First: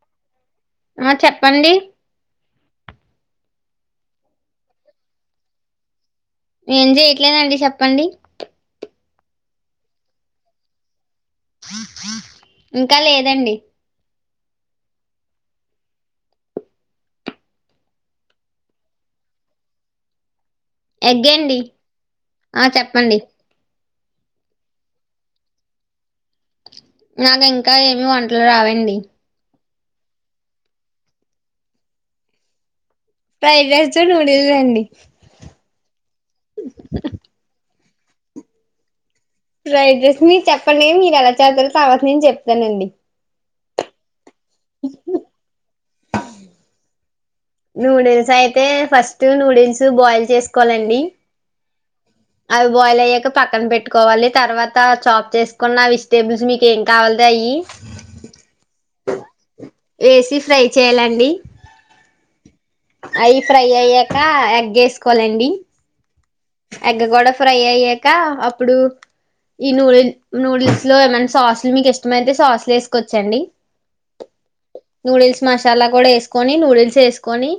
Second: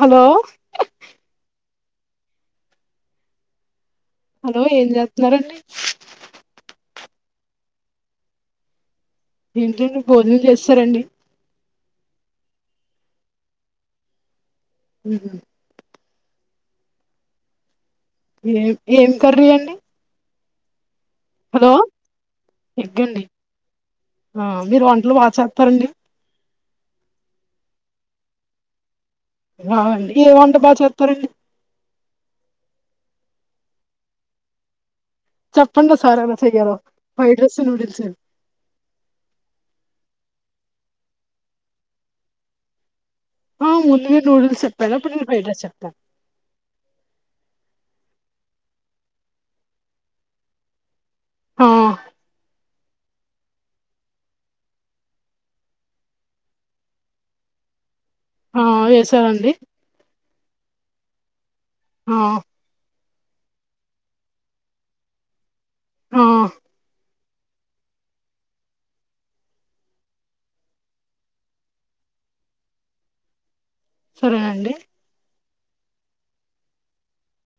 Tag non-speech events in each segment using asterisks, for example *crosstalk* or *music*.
Hello ఆ చెప్పండి hello ఏం జేత్నారండి ఏం జేయట్లేదండి చెప్పండి ఏంటి భోజనం జేస్సరండి ఇంకా లేదండి మ్మ్ హు ఏం ఏం కర్రీ అండి ఎగ్గే అండి హలో ఆ చెప్పండి ఎగ్గండి ఆ మీరు వంటలు బా చేత్తారండి నాకు ఇంకా ఏమి వంటలు రావండి వా అండి ఏ వంట బా చెత్తారండి ఫ్రైడ్ రైస్ నూడిల్స్ అండి చెప్పండి ఓసారి ఎలా చెయ్యాలో ఫ్రైడ్ రైస్ నూడిల్స్ ను ఫ్రైడ్ రైస్ మీరు చెప్పండి మీరు ఎలా చేత్తారో తవాత నేను చెప్తానండి ఆ ముందుగా నూడిల్స్ చెప్పారు అప్పుడు నేను ఫైడెస్ చెప్తాను నూడిల్స్ అయితే ఫస్ట్ నూడిల్స్ బోయిల్ చేస్కోవాలండి ఆ అవి బోయిల్ అయ్యాక పక్కన పెట్టుకోవాలి తర్వాత చాప్ చేసుకున్న వెజిటేబుల్స్ మీకు ఏం కావాల్తే అయ్యి ఆ వేసారండి వేసి ఫ్రై చేయాలండి ఆ అయ్యి ఫ్రై అయ్యాక ఎగ్ ఎస్కోలండి ఆ ఎగ్ గూడా ఫ్రై అయ్యాక అప్పుడు ఈ నూడిల్ నూడిల్స్ లో ఏమైన్నా సాస్లు మీకు ఇష్టమైతే సాస్లు ఎసుకోచ్చండి సరే అండి మసాలా కూడా ఎస్కొని నూడిల్స్ ఎస్కొని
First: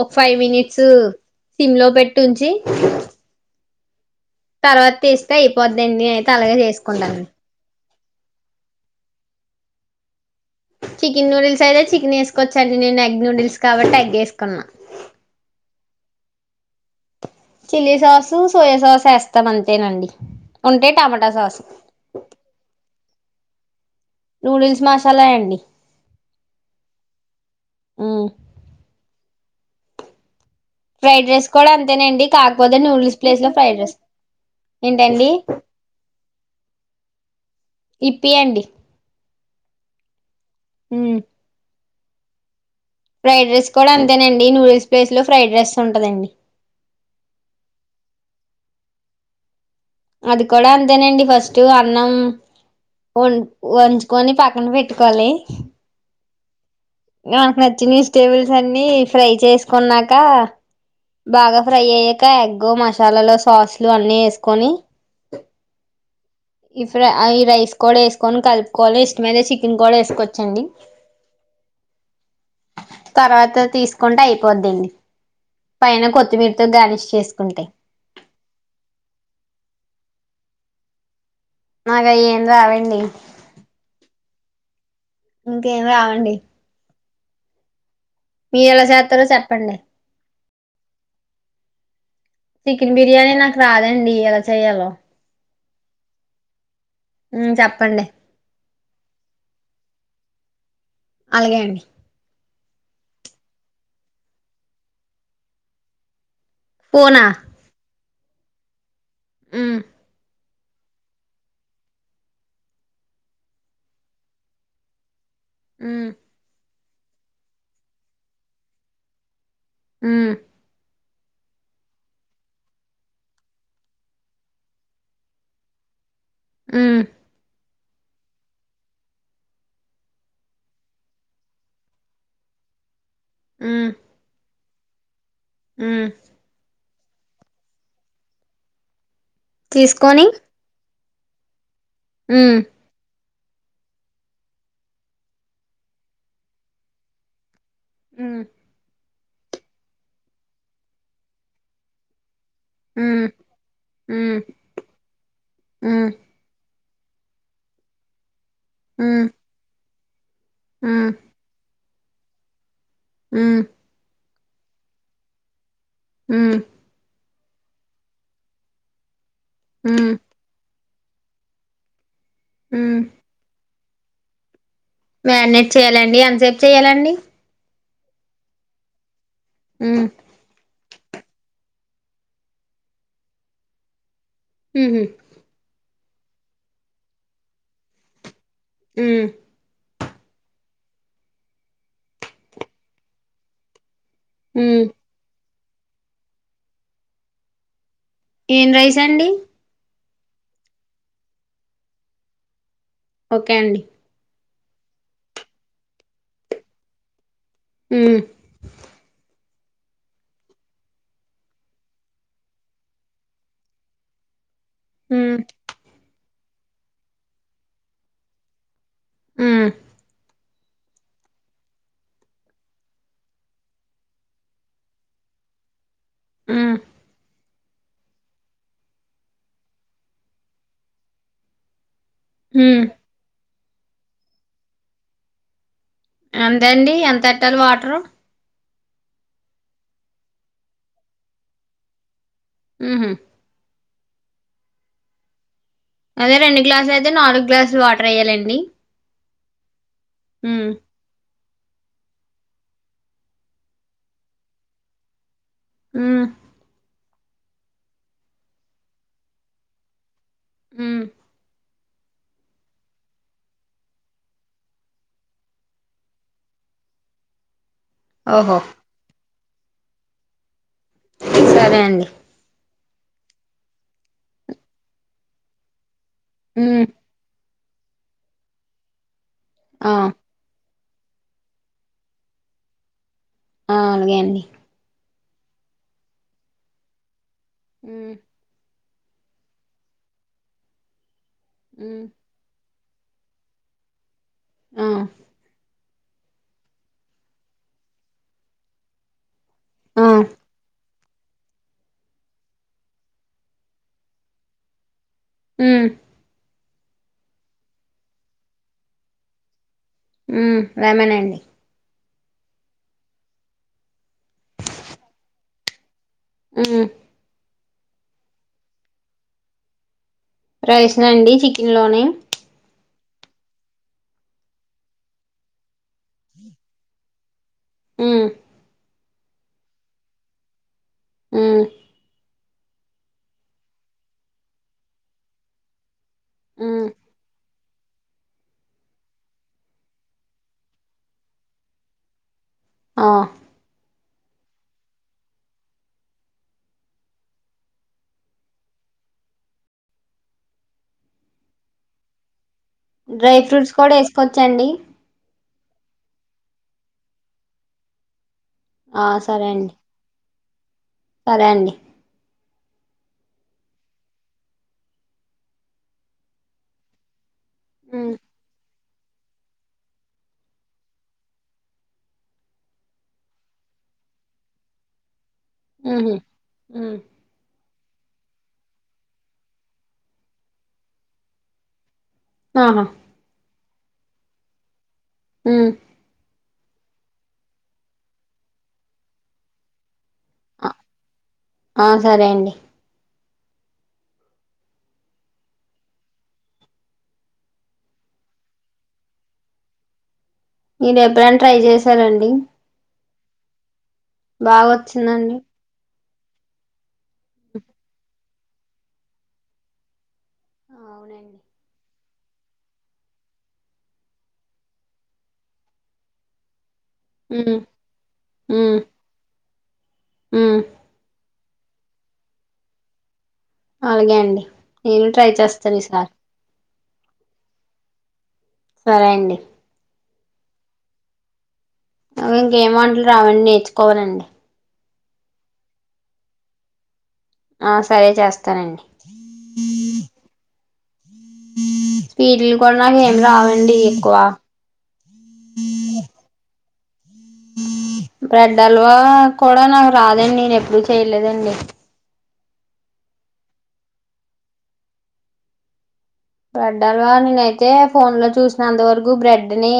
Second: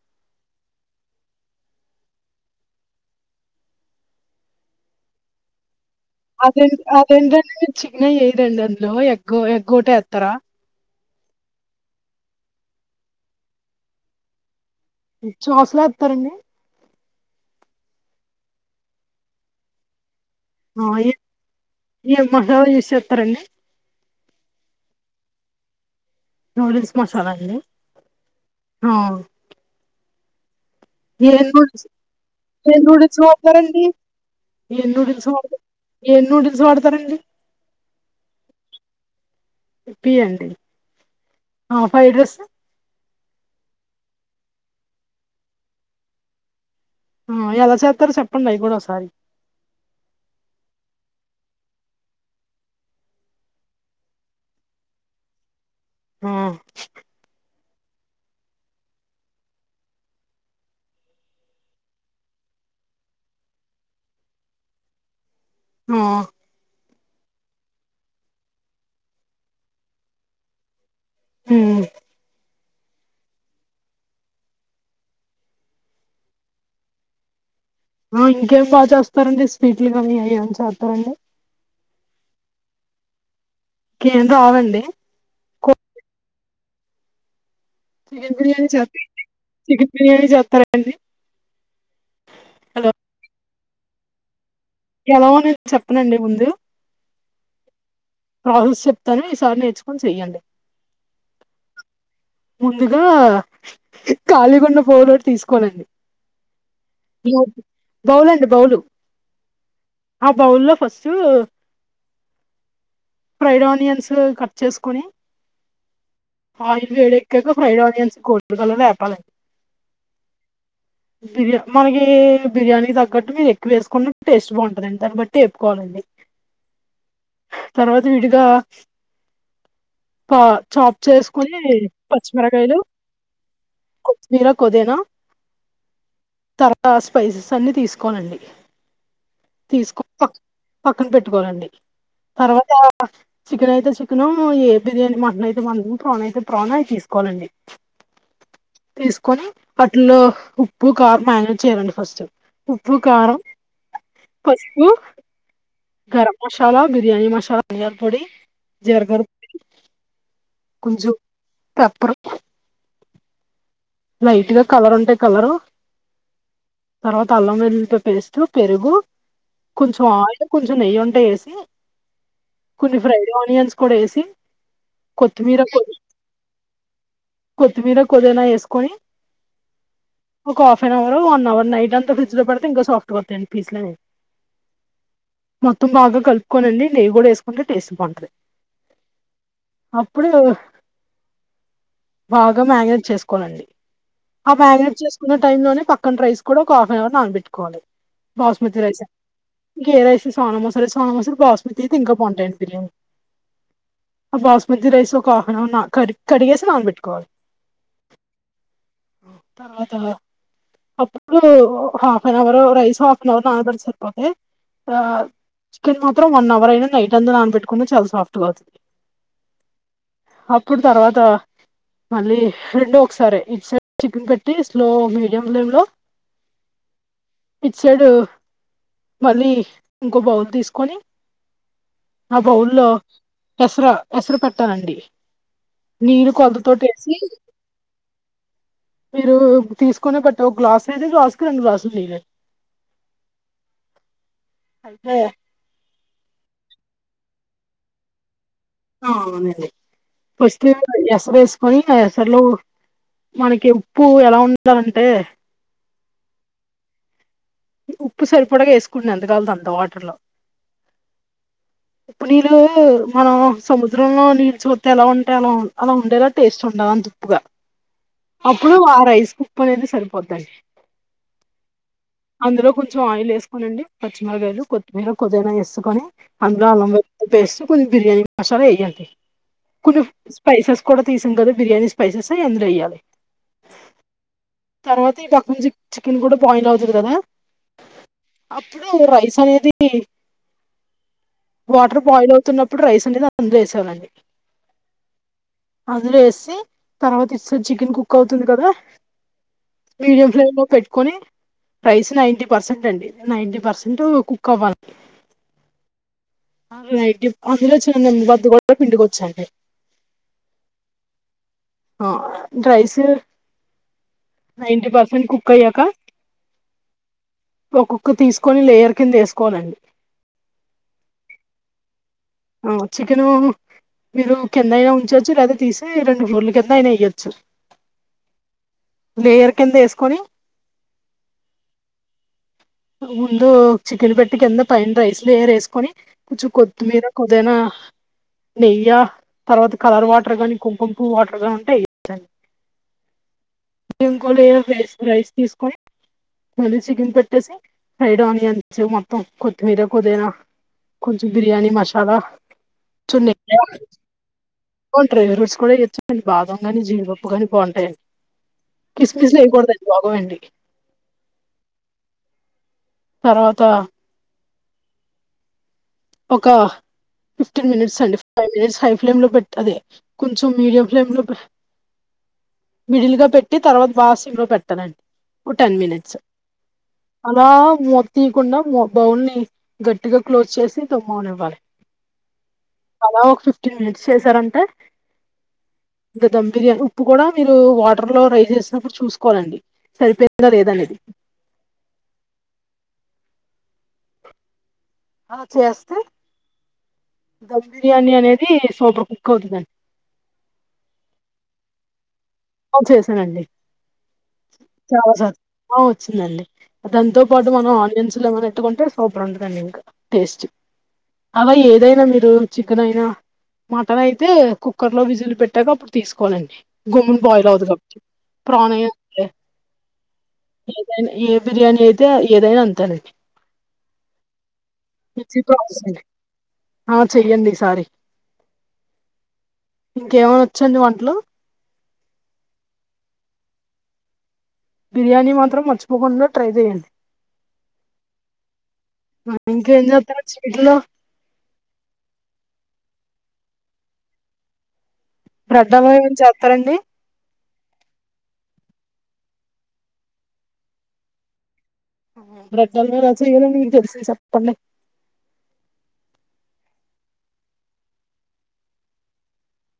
ఒక ఫైవ్ మినిట్స్ సిమ్ లో పెట్టుంచి. తర్వాత తీస్తే అయిపోద్దండి. నేనాయితే అలాగే చేసుకుంటానండి. చిక్న ఎయిరండ్దులో ఎగ్ ఎగ్గోటే ఎత్తర చికెన్ నూడిల్స్ అయితే చికెన్ ఎసుకోవచ్చండి. నేను ఎగ్ నూడిల్స్ కాబట్టి, ఎగ్ ఎసుకున్నా. ఈ చోస్లేటరండి. చిల్లీ సాసు, సోయా సాస్ యస్తం. అంతేనండి ఆ ఉంటే ఏ టమాటా సాసు. ఏం మసాలా యూస్ చేస్తారండి నూడిల్స్ మాస్ సాలెండి నూడిల్స్ మసాలా అండి. అవున్ ఫ్రైడ్ ఏ రైస్ కూడా అంతేనండి ఏ కాకపోతే నూడిల్స్ ప్లేస్ లో ఫ్రైడ్ గుడించిపారంండి రైస్ ఏం నూడిల్స్ ఏంటండి వాడుత ఏం నూడిల్స్ వాడతారండి? యిప్పీ అండి యిప్పి యండి. ఉమ్ ఆ ఫ్రైడ్ రైసు ఫ్రైడ్ రైస్ కూడా అంతేనండి. నూడిల్స్ ప్లేస్ లో ఫ్రైడ్ రైస్ ఉంటదండి. ఆ ఎలా సెత్తరో సేప్పండి. అయి కూడా ఒకసారి. అది కూడా అంతేనండి ఫస్ట్ అన్నం. వండ్ వంచుకొని పక్కన పెట్టుకోలి. ఆ మనకు నచ్చిన ఈస్టేబుల్స్ అన్ని ఫ్రై చేసుకున్నాక. బాగా ఫ్రై అయ్యాక. ఎగ్, మసాలాలు, సాస్లు అన్నీ ఏసుకొని ఆ ఇ ఫ్రై అయి రైస్ కూడా వేసుకొని కలుపుకోలి. ఇష్టమదే చికెన్ గూడా ఏసుకోవచ్చండి. ఉమ్ తర్వాత తీసుకుంటే అయిపోద్దండి. పైన కొత్తిమీర్తో గార్లీష్ చేసుకుంటయ్. ఆ ఇంకేమి బాగా చేస్తారండి. స్పిట్ లు గానీ అయి ఏమన్ చేత్తరండి. నాగయేం రావండి. నేను రావండి కో ఇంకేం రావండి చికెన్ బిర్యానీ మీరు ఎలా చేస్త చేస్తారో చెప్పండి చికెన్ బిర్యానీ చేస్తారా అండి చికెన్ బిర్యానీ నాకు రాదండి ఎలా చెయాలో ఎలాగో నేను చెప్పనండి ముందు ఉ చెప్పండి ఆస్ చెప్తాను ఈసారి నేర్చుకొని చెయ్యండి అలాగే అండి ముందుగా కాళీగొండ పోలోటి తీసుకోలండి పోనా బౌల్ఇస్ బౌలు ఉమ్ ఆ బౌల్ లో ఫస్ట్ ఫ్రైడ్ ఆనియన్స్ కట్ చేసుకుని ఉ ఆ ఇది వేడక్క ఫ్రైడ్ ఆనియన్స్ కోల్ల్ కలర్ ఆపాలండి ఉమ్ బిర్యా మనకి బిర్యానీ తగ్గట్టు మీరు ఎక్కువ వేసుకున్న టేస్ట్ బాగుంటుందండి దాన్ని బట్టి ఏప్పుకోవాలండి అ ఉమ్ తర్వాత విడిద పా చ చేసుకుని పచ్చిమిరకాయలు కొత్తిమీర పుదీనా ఉమ్ స్పైసెస్ అన్ని తీసుకోనండి తీసుకొని పక్కన పెట్టుకోవాలండి హుమ్ తర్వాత చికెన్ అయితే చికెన్ ఏ బిర్యానీ మటన్ అయితే మంటో ప్రాణ అయితే ప్రాణ అవి తీసుకోవాలండి ఉమ్ తీసుకొని అటిల్లో ఉప్పు కార్ మేనేజ్ చేయ్యాలండి ఫస్ట్ ఉప్పు మ్మ్ కారం మ్మ్ పసుపు కారం మసాలా బిర్యానీ మసాలా ధన్య పొడి జీలకర్ర పొడి ఉమ్ తప్పుడు ఉమ్ లైట్ గా కలర్ ఉంటాయి కలరు హమ్ అల్లం ఎల్లిపాయ పేస్ట్ పెరుగు కొంచెం మ్మ్ ఆయిల్ కొంచెం కొంచెం నెయ్యి ఉంటే వేసి కొన్ని మ్మ్ ఫ్రైడ్ ఆనియన్స్ కూడా వేసి కొత్తిమీర మ్యారనేట్ చెయ్యాలండి ఎంతసేపు చెయ్యాలండి మీర కొదనా వేసుకొని మ్మ్ ఒక half an hour one hour night అంత ఫ్రిడ్జ్ లో పడితే ఇంకా సాఫ్ గాస్తాయి పీస్ మ్హూ మొత్తం బాగా కలుపుకోనండి నెయ్యి కూడా వేసుకుంటే టేస్ట్ బాంటది ఉమ్ అప్పుడు బాగా మ్యారినేట్ చేసుకోవాలండి ఆ మ్మ్ మ్యారినేట్ చేసుకున్న టైం లోనే పక్కన రైస్ కూడా ఒక హాఫ్ అన్ అవర్ నానబెట్టుకోవాలి ఏం రైస్ అండి ఇంకే రైస్ సోనమసురి సోనమసురి బాస్మతి అయితె ఇంకా బాగుంటాయండి బిర్యాని ఓకే అండి అ బాస్మతి రైస్ ఒక హాఫ్ అన్ అవర్ న కరి కడిగేసి నానబెట్టుకోవాలి ఉమ్ *unintelligible* అప్పుడు half an hour rice water లో నానబెడితే సరిపోది. ఆ మ్మ్ చికెన్ మాత్రం వన్ అవర్ అయినా. నైట్ అంతా నానబెట్టుకున్న చాలా సాఫ్ట్ గా అవుతుంది. ఉమ్ అప్పుడు తర్వాత మళ్ళీ రెండో ఒకసారే ఇట్ సైడ్ చికెన్ పెట్టి. స్లో, మీడియం ఫ్లేమ్ లో హ్మ్మ్ ఇట్ సైడు మళ్ళీ ఇంకో బౌల్ తీసుకొని ఆ మ్మ్ బౌల్లో ఎస్ర ఎసరు పెట్టాలండీ. నీరు ఎంత అండి కొల్తతోటేసి ఎంత ఎట్టాలి వాటరు మీరు తీసుకునే బట్టు. ఒక గ్లాస్ ఇది, గ్లాస్ కి రెండు గ్లాస్ నీరే. ఉమ్ హు అంటే అదే రెండు గ్లాసులు అయితే, నాలుగు గ్లాసులు వాటర్ వేయ్యాలండి. ఆ అవునండి ఫస్ట్ ఏమైనా ఎస్సరేస్ట్ పోయినా ఏ ఎస్సర్ లో. మనకి ఉప్పు ఎలా ఉండాలంటే. మ్మ్ ఉప్పు సరిపడగా వేసుకుండి. ఎంతగాల్త అంత వాటర్ లో ఉమ్ ఉప్పు నీళ్ళలో మనం సముద్రంలో నీళ్ళు చూతే ఎలా ఉంటే. అలవున్ అలా ఉండేలా టేస్ట్ చుండం తిప్పుగా. ఓహో అప్పుడు ఆ రైస్ కుప్ అనేది సరిపోధండి. సరే అండి అందులో కొంచెం ఆయిల్ వేసుకోనిండి పచ్చిమిరకాయలు కొత్తిమీర కొదిగానా వేసుకొని అందు ఉమ్ అలం పేస్ట్ కొ బిర్యానీ మసాలా వెయ్యంది ఆ కొన్ని స్పైసెస్ కూడా తీసాం కదా బిర్యానీ స్పైసెస్ ఎందులో ఇయ్యాలి ఆ అలాగే అండి తర్వాత ఈ పక్క నుంచి చికెన్ కూడా బాయిల్ అవుతుంది కదా ఆ ఇప్పుడ రైస్ అనేది వాటర్ ఉమ్ బాయిల్ అవుతున్న ఇప్పుడు రైస్ ఉంటే అందు వేవాాలండి ఆ అందులో వేసి తర్వాత ఇస్తే చికెన్ కుక్ అవుతుంది కదా ఆ మీడియం ఫ్లేమ్ లో పెట్టుకొని ప్రైస్ నైన్ంటీ పర్సెంట్ అండి నైంటటీ పర్సెంట్ కుక్ అవ్వాలడి ఆ అందులోడి వద్ద కూడా పిండికి వచ్చాండి ఉ వేమేనాండి రైస్ నైంటీ పర్సెంట్ కుక్ అయ్యాక ఆ ఒక్కొక్క తీసుకొని లేయర్ కింద వేసుకోనండి రైస్ నండి చికెన్ లోని చికెను మీరు కింద అయినా ఉంచొచ్చు లేదా తీసి రెండు బోర్లు కింద అయినా ఇయ్యొచ్చు ఆ లేయర్ కింద వేసుకొని ఆ ముందు చికెన్ పెట్టి కింద పైన్ రైస్ లేర వేసుకొని కొంచెం ఉమ్ కొత్తిమీర కొద్దైనా *inaudible* నెయ్య తర్వాత కలర్ వాటర్ గాని కుంకుంపు వాటర్ గాని ఉంటే వడి ఆ ఇంకో లే రైస్ రైస్ తీసుకొని మళ్ళీ చికెన్ పెట్టేసి ఫ్రైడ్ ఆనియన్స్ మొత్తం కొత్తిమీర కొదీనా కొంచెం బిర్యానీ మసాలా చున్న డ్రై ఫ్రూట్స్ కూడా వేసుకోవచ్చండి కూడా ఇచ్చమండి బాదం కాని జీడిపప్పు కాని బాగుంటాయిడి ఆ కిస్మిస్లు సరే అండి వేయకూడద బాగమండి సరే అండి తర్వాత ఒక ఫిఫ్టీన్ మినిట్స్ ఉమ్ అండి ఫైవ్ మినిట్స్ ఫై్ ఫ్లేమ్ లో పెట్టది కొంచెం మీడియం ఫ్లేమ్ లో మిడిల్ గా పెట్టి తర్వాత వాసి లో పెట్టానండి టెన్ ఉహు మినట్స్ ఉమ్ అలా మ తీయకుండా బౌల్ ని గట్టిగా క్లోజ్ చేసి తుమ్మని ఇవ్వాలి ఆహా అలా ఒక ఫిఫ్టీన్ మినిట్స్ చేసారంటే ఉమ్ ఇంకా దమ్ బిర్యానీ ఉప్పు కూడా మీరు వాటర్ లో రైస్ చేసినప్పుడు చూసుకోవాలండి సరిపోయిందా ఆ లేదనేది ఆ సరే అండి అ చేేస్తే ధమ్ బిర్యానీ అనేది సూపర్ కుక్ అవుతుందండి మీరు ఎప్పురని ట్రై చేసారంండి అవును చేసానండి బాగా చాలా వచ్చిందండి బాగా వచ్చిందండి దాంతో పాటు మనం ఆనియన్స్ లో ఏమనా ఎట్టుకుంటే సూపర్ ఉంటుదండి ఇంకా టేస్ట్ అవునండి అవ ఏదైనా మీ గోంగూర చికెన్ అయినా మటన్ అయితే కుక్కర్లో విజిల్ పెట్టాక తీసుకోవాలండి గోంగ్ బయిల్ ఉమ్ అవ్వదు కాబట్టి ప్రాన్ ఉమ్ అయిన ఉమ్ బిర్యానీ అయితే ఏదైనా అంతేనండి అలాగే అండి నేను ట్రై ఈజీ చేస్తాను ప్రాసెస్ అండి. ఈసారి ఆ చెయ్యడి ఈ సారి సరే అండి ఇంకేమైనా వచ్చండి వంటట్లో ను ఇంకేం వంటలు రావండి నేర్చుకోవాలండి బిర్యానీ మాత్రం మర్చిపోకుండా ట్రై చేయండి ఆ సరే చేస్తానండి ఇంకేం చేస్తుర్రు చీకట్లో స్వీట్లు కూడా నాక ఏం రావండి ఎక్కువ బ్రెడ్ హల్వా ఏమైనా చేస్తారండి? బ్రెడ్ హల్వా కూడా నాకు రాదండి నేను ఎప్పుడు చేయలేదండి బ్రెడ్ హల్వా ఎలా చేయాలో మీకు తెలిస చెప్పండి బ్రెడ్ అలా నేనైతే ఫోన్ లో చూసిన అంతవరకు బ్రెడ్ ని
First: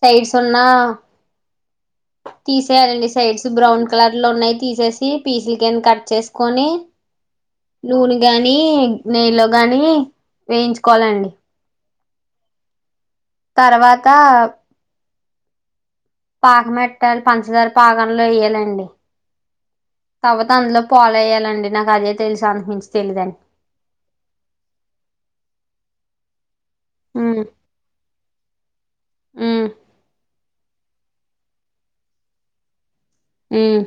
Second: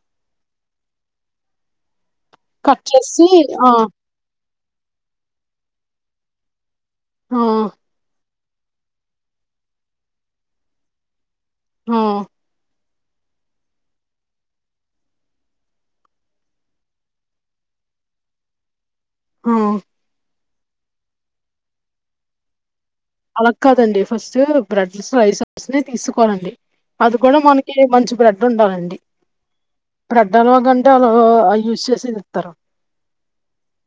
సైడ్ సన్నా కట్ తీసేయాలండి చేసి సైడ్స్ ఆ బ్రౌన్ కలర్ లో ఉన్నాయి తీసేసి పీసులక ఏ కట్ చేసుకొని ఆ నూనెలో గాని నెయ్యిలో గాని వేయించుకోవాలండి హ తర్వాత పాకం పెట్టాలి పంచదార పాకంలో వేయాలండి హ తర్వాత అందులో పాలో అయ్యాలండి నాకు అది తెలుసు అంతకుమించి అలాగ కాదండి ఫస్ట్ బ్రెడ్ స్లైసెస్ ని తీసుకోవాలండి అది కూడా ఉమ్ మనకి మంచి బ్రెడ్ ఉండాలండి ఉమ్ బ్రెడ్ హల్వా కంటే యూస్ చేసేది ఇస్తారు ఉమ్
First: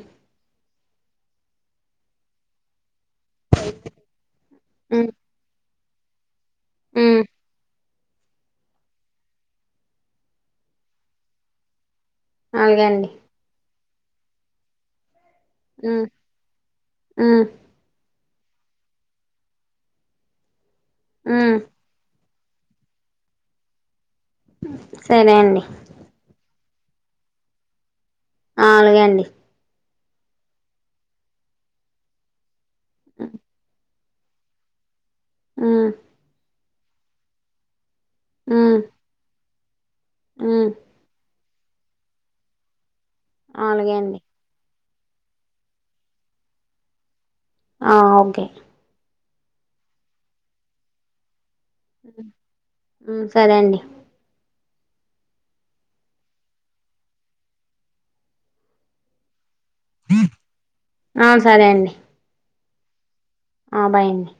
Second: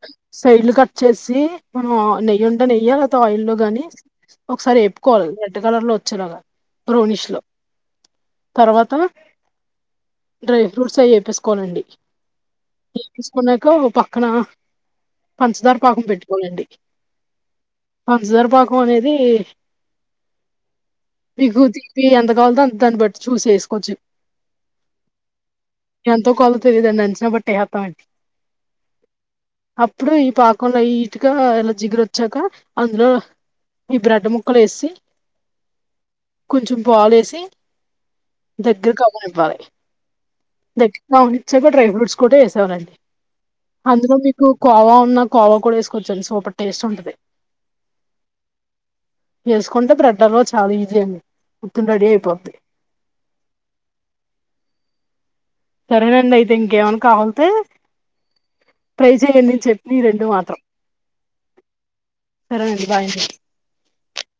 సైడ్లు కట్ చేసి మనం నెయ్యి ఉంట నెయ్యాలి ఆయిల్ గాని ఒకసారి ఉమ్ ఎప్పుకోవాలిగా కలర్ లో వచ్చారుగా ఉమ్ బోనిష్ లో తర్వాత డ్రై ఫ్రూట్స్ అవి వప్పేసుకోనండి అలాగే అండి న్నాకు పక్కనా పంచదార పాకం ఉమ్ పెట్టుకోవాలండి ఉమ్ పంచదార పాకం అనేది ఉమ్ వితి అంత కావాల దా దాన్ని బట్టి చూసి వేసుకోవచ్చు సరే అండి తెలీదండి అంచనా పట్టి వేస్తానండి అలాగే అండి అప్పుడు ఈ పాకం లైట్ గా ఎలా జిగర వచ్చాక అందులో ఈ బ్రెడ్ ముక్కలు వేసి హమ్ కొంచెం పాలేసి ఉమ్ దగ్గరికి అవ్వనివ్వాలి ఉమ్ దక్షిణచ్చగా డ్రై ఫ్రూట్స్ కూడా వేసావారంండి అలాగే అందులో అండి మీకు కోవా ఉన్నా కోవా కూడా వేసుకోవచ్చాను సోపటి టేస్ట్ ఉంటంది ఆ ఓకే చేేసుకుంటే బ్రెడ్డర్ల్లో చాలా ఈజీ అండి మొత్తం రెడీ అయిపోద్ది సరే అండి సరేనండి అయితే ఇంకేమన్నా కావాలతే ట్రై చెయండి చెప్పి ఆ సరే అండి సరేనండి బాయండి ఆ భయండి